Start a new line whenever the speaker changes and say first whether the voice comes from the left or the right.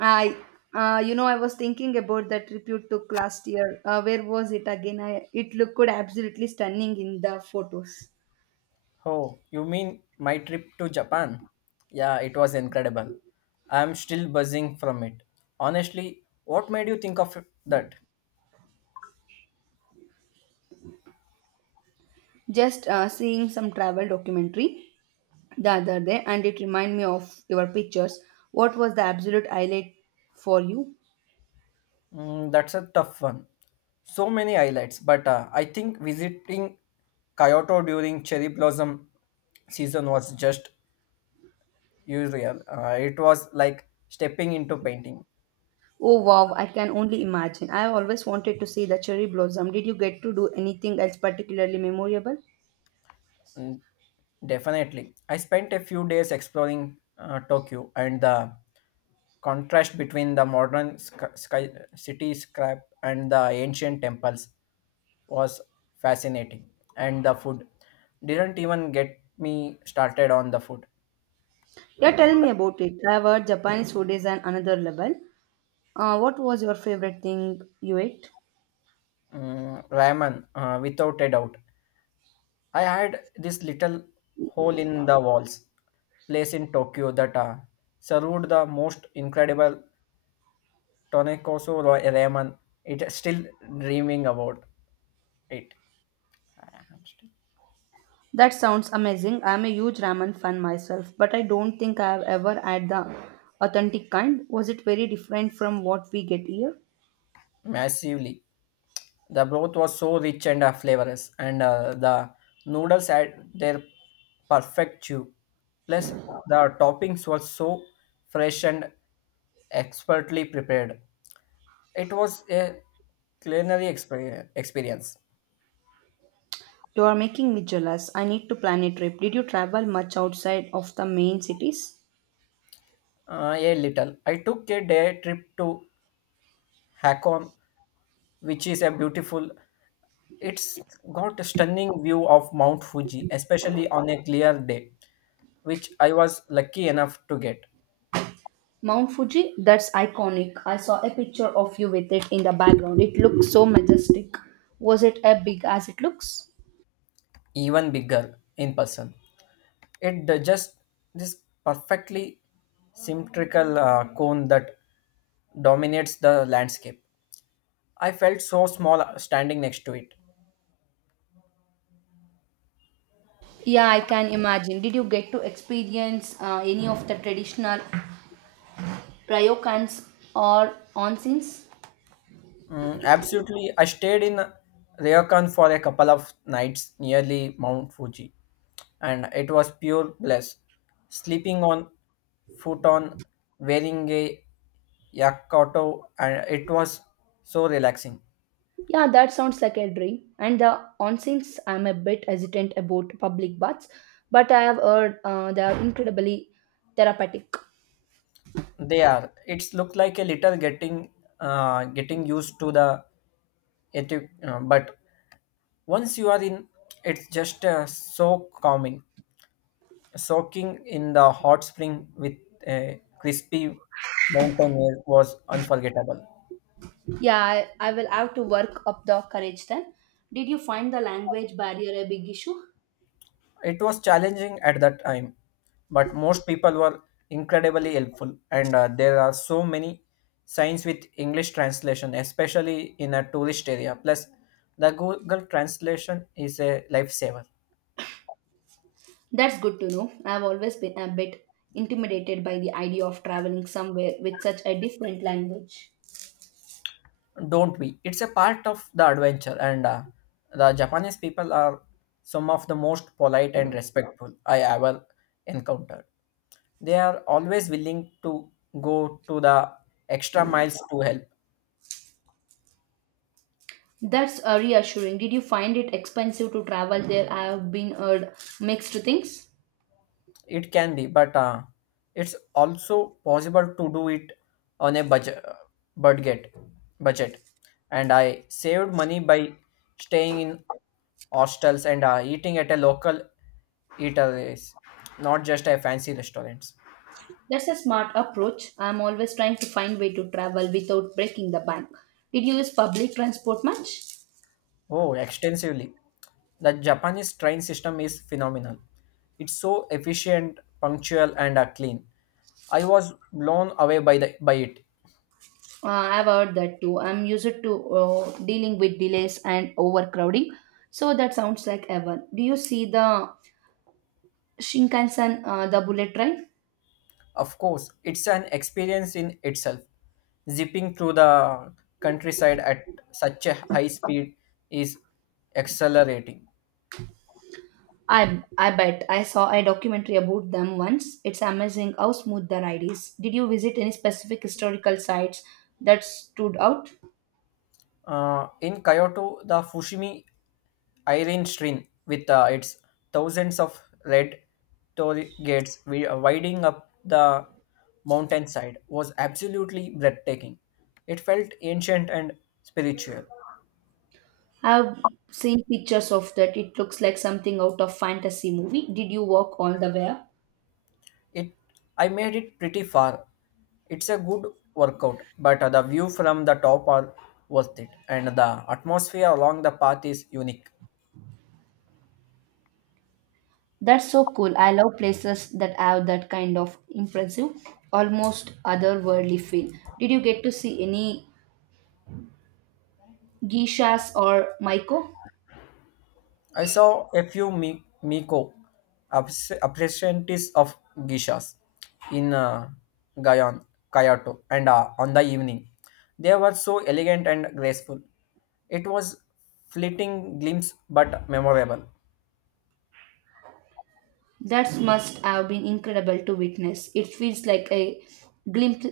right: I, I was thinking about that trip you took last year. Where was it again? It looked absolutely stunning in the photos.
left: Oh, you mean my trip to Japan? Yeah, it was incredible. I am still buzzing from it. Honestly, what made you think of that?
right: Just seeing some travel documentary the other day, and it reminded me of your pictures. What was the absolute highlight for you?
left: Mm, that's a tough one. So many highlights, but I think visiting Kyoto during cherry blossom season was just unreal. It was like stepping into painting.
right: Oh wow, I can only imagine. I always wanted to see the cherry blossom. Did you get to do anything else particularly memorable?
left: Mm, definitely. I spent a few days exploring Tokyo and the contrast between the modern city scrap and the ancient temples was fascinating. And the food didn't even get me started on the food.
right: Yeah, tell me about it. I've heard Japanese food is on another level. What was your favorite thing you ate?
left: Mm, ramen, without a doubt. I had this little hole in the walls place in Tokyo that served the most incredible Tonic also Raymond. It still dreaming about it. I am still
right: That sounds amazing. I'm a huge ramen fan myself, but I don't think I have ever had the authentic kind. Was it very different from what we get here?
left: massively. The broth was so rich and flavorous, and the noodles had their perfect chew. Plus, the toppings were so fresh and expertly prepared. It was a culinary experience.
right: You are making me jealous. I need to plan a trip. Did you travel much outside of the main cities?
left: A little. I took a day trip to Hakon, which is a beautiful. It's got a stunning view of Mount Fuji, especially on a clear day, which I was lucky enough to get
right: Mount Fuji? That's iconic. I saw a picture of you with it in the background. It looks so majestic. Was it as big as it looks?
left: even bigger in person. Just this perfectly symmetrical cone that dominates the landscape. I felt so small standing next to it.
right: Yeah, I can imagine. Did you get to experience any of the traditional ryokans or onsens?
left: Mm, absolutely. I stayed in Ryokan for a couple of nights nearly Mount Fuji, and it was pure bliss. Sleeping on futon, wearing a yakoto, and it was so relaxing.
right: Yeah, that sounds like a dream. And the onsins, I'm a bit hesitant about public baths, but I have heard they are incredibly therapeutic.
left: They are. It's looked like a little getting used to the it, but once you are in, it's just so calming. Soaking in the hot spring with a crispy mountain air was unforgettable.
right: Yeah, I will have to work up the courage then. Did you find the language barrier a big issue?
left: It was challenging at that time, but most people were incredibly helpful, and there are so many signs with English translation, especially in a tourist area. Plus, the Google translation is a lifesaver.
right: That's good to know. I've always been a bit intimidated by the idea of traveling somewhere with such a different language.
left: Don't we? It's a part of the adventure, and the Japanese people are some of the most polite and respectful I ever encountered. They are always willing to go to the extra miles to help.
right: That's reassuring. Did you find it expensive to travel there? I have been heard mixed things.
left: It can be, but it's also possible to do it on a budget budget budget, and I saved money by staying in hostels and eating at a local eateries, not just a fancy restaurants.
right: That's a smart approach. I'm always trying to find way to travel without breaking the bank. Did you use public transport much?
left: Oh, extensively. The Japanese train system is phenomenal. It's so efficient, punctual and clean. I was blown away by the by it.
right: I've heard that too. I'm used to dealing with delays and overcrowding. So that sounds like heaven. Do you see the Shinkansen, the bullet train?
left: Of course, it's an experience in itself. Zipping through the countryside at such a high speed is accelerating.
right: I bet I saw a documentary about them once. It's amazing how smooth the ride is. Did you visit any specific historical sites that stood out?
left: In Kyoto, the Fushimi Iron Shrine, with its thousands of red torii gates winding up the mountainside, was absolutely breathtaking. It felt ancient and spiritual.
right: I've seen pictures of that. It looks like something out of fantasy movie. Did you walk all the way up?
left: It I made it pretty far. It's a good workout, but the view from the top are worth it, and the atmosphere along the path is unique.
right: That's so cool. I love places that have that kind of impressive, almost otherworldly feel. Did you get to see any geishas or maiko?
left: I saw a few Miko, apprentices of geishas in Gayon, Kyoto, and on the evening, they were so elegant and graceful. It was fleeting glimpse, but memorable.
right: That must have been incredible to witness. It feels like a glimpse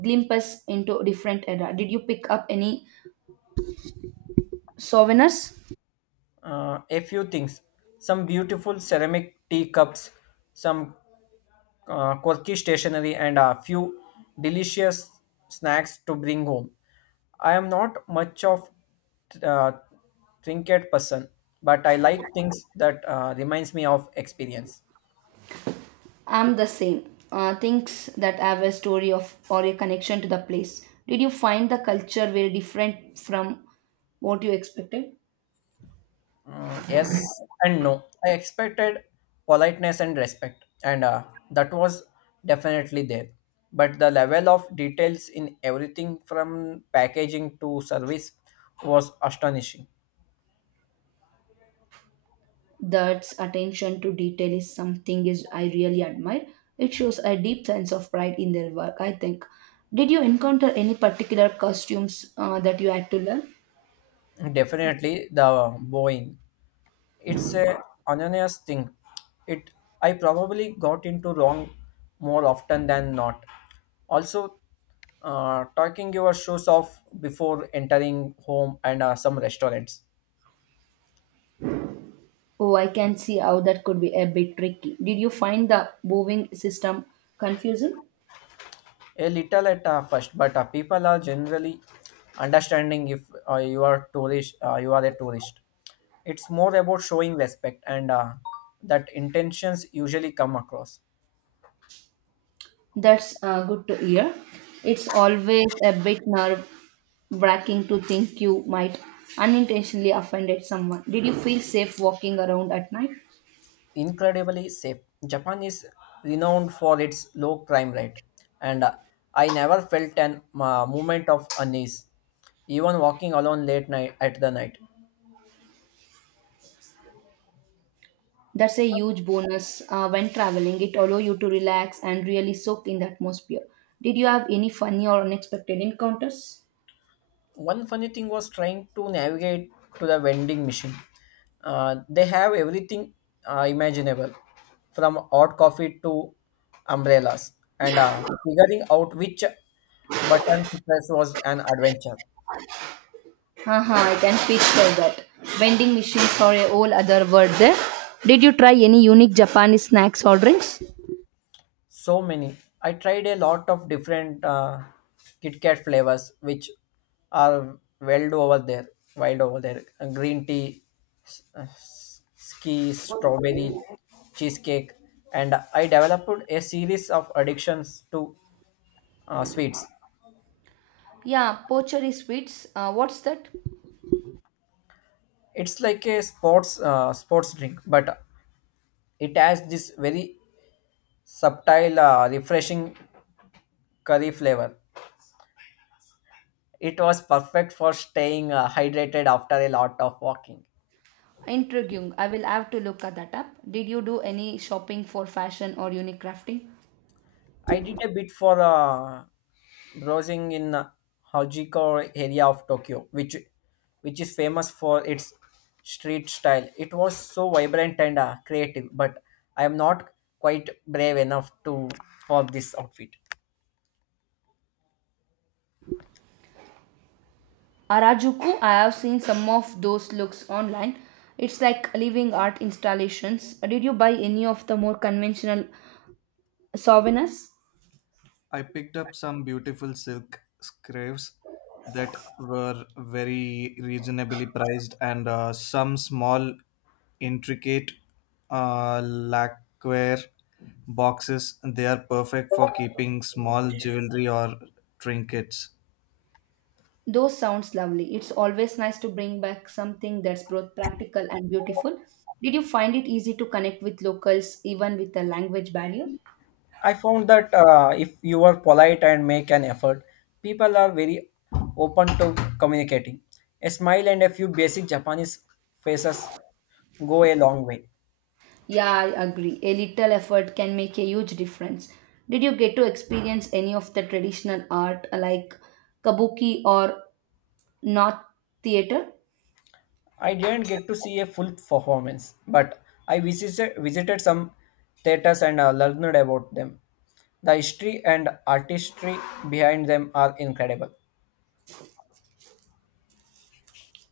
right: glimpse into a different era. Did you pick up any souvenirs?
left: A few things, some beautiful ceramic teacups, some quirky stationery and a few delicious snacks to bring home. I am not much of uh, trinket person, but I like things that reminds me of experience.
right: I'm the same. Things that have a story of or a connection to the place. Did you find the culture very different from what you expected?
left: Mm, yes and no. I expected politeness and respect, and that was definitely there. But the level of details in everything from packaging to service was astonishing.
right: That's attention to detail is something is I really admire. It shows a deep sense of pride in their work, I think. Did you encounter any particular costumes that you had to learn?
left: Definitely the Boeing. It's a anonymous thing. It I probably got into wrong more often than not. Also, talking your shoes off before entering home and some restaurants.
right: Oh, I can see how that could be a bit tricky. Did you find the moving system confusing?
left: A little at first, but people are generally understanding if you are a tourist. It's more about showing respect, and that intentions usually come across.
right: That's good to hear. It's always a bit nerve wracking to think you might unintentionally offended someone. Did you feel safe walking around at night?
left: Incredibly safe. Japan is renowned for its low crime rate, and I never felt an moment of unease, even walking alone late night at the night.
right: That's a huge bonus when traveling. It allows you to relax and really soak in the atmosphere. Did you have any funny or unexpected encounters?
left: One funny thing was trying to navigate to the vending machine. They have everything imaginable, from hot coffee to umbrellas, and figuring out which button to press was an adventure.
right: Haha, I can picture that. Vending machines are a whole other world there. Did you try any unique Japanese snacks or drinks?
left: So many. I tried a lot of different Kit Kat flavors, which are wild over there. Wild over there. Green tea, ski, strawberry, cheesecake, and I developed a series of addictions to sweets.
right: Yeah, pochari sweets. What's that?
left: It's like a sports drink, but it has this very subtle, refreshing curry flavor. It was perfect for staying hydrated after a lot of walking.
right: Intriguing. I will have to look at that up. Did you do any shopping for fashion or unique crafting?
left: I did a bit for browsing in Hajiko area of Tokyo, which is famous for its street style. It was so vibrant and creative, but I am not quite brave enough to for this outfit.
right: Harajuku, I have seen some of those looks online. It's like living art installations. Did you buy any of the more conventional souvenirs?
left: I picked up some beautiful silk scarves that were very reasonably priced, and some small, intricate lacquer boxes. They are perfect for keeping small jewelry or trinkets.
right: Those sounds lovely. It's always nice to bring back something that's both practical and beautiful. Did you find it easy to connect with locals even with the language barrier?
left: I found that if you are polite and make an effort, people are very open to communicating. A smile and a few basic Japanese faces go a long way.
right: Yeah, I agree. A little effort can make a huge difference. Did you get to experience any of the traditional art like kabuki or not theater?
left: I didn't get to see a full performance, but I visited some theaters and learned about them. The history and artistry behind them are incredible.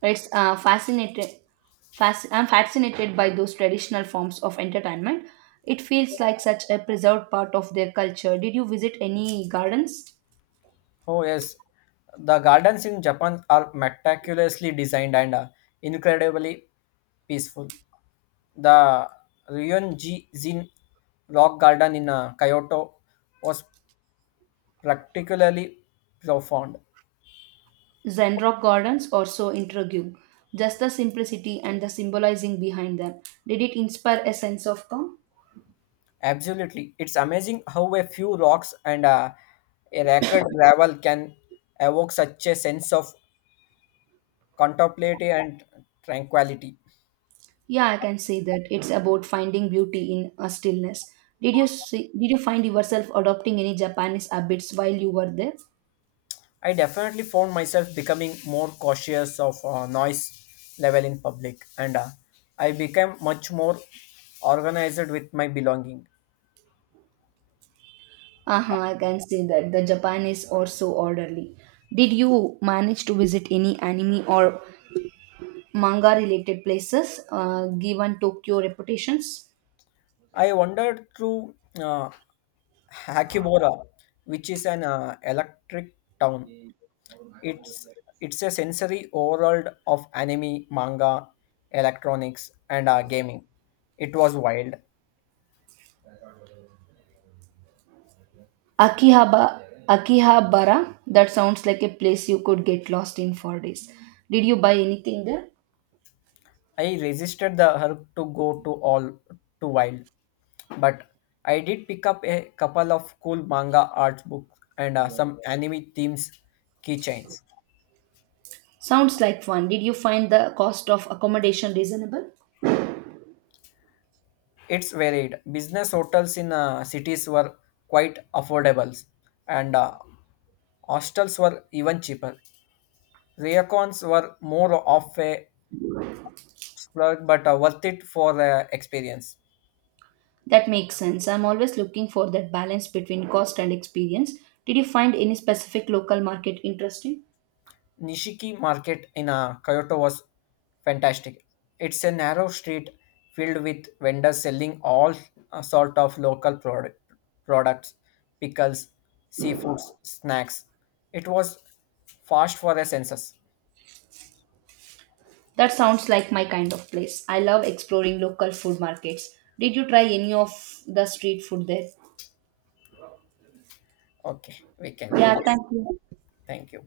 right: It's I'm fascinated by those traditional forms of entertainment. It feels like such a preserved part of their culture. Did you visit any gardens?
left: Oh, yes, the gardens in Japan are meticulously designed and incredibly peaceful. The Ryonji Zin Rock Garden in Kyoto was particularly profound.
right: Zen rock gardens or so intriguing. Just the simplicity and the symbolizing behind them. Did it inspire a sense of calm?
left: Absolutely. It's amazing how a few rocks and a record gravel can evoke such a sense of contemplative and tranquility.
right: Yeah, I can say that it's about finding beauty in a stillness. Did you find yourself adopting any Japanese habits while you were there?
left: I definitely found myself becoming more cautious of noise level in public, and I became much more organized with my belonging.
right: Uh-huh, I can say that the Japanese are so orderly. Did you manage to visit any anime or manga related places given Tokyo reputations?
left: I wandered through uh, Hakibora, which is an electric town. It's it's a sensory overworld of anime, manga, electronics, and gaming. It was wild.
right: Akihabara, Akihabara, that sounds like a place you could get lost in for days. Did you buy anything there?
left: I resisted the urge to go to all too wild, but I did pick up a couple of cool manga art books and some anime themes keychains.
right: Sounds like fun. Did you find the cost of accommodation reasonable?
left: It's varied. Business hotels in cities were quite affordable, and hostels were even cheaper. Raycons were more of a plug, but worth it for the experience.
right: That makes sense. I'm always looking for that balance between cost and experience. Did you find any specific local market interesting?
left: Nishiki Market in Kyoto was fantastic. It's a narrow street filled with vendors selling all uh, sort of local product, products, pickles, seafoods, snacks. It was fast for the senses.
right: That sounds like my kind of place. I love exploring local food markets. Did you try any of the street food there?
left: Okay, we can end
right: Yeah, thank
left: this.
right: you.
left: Thank you.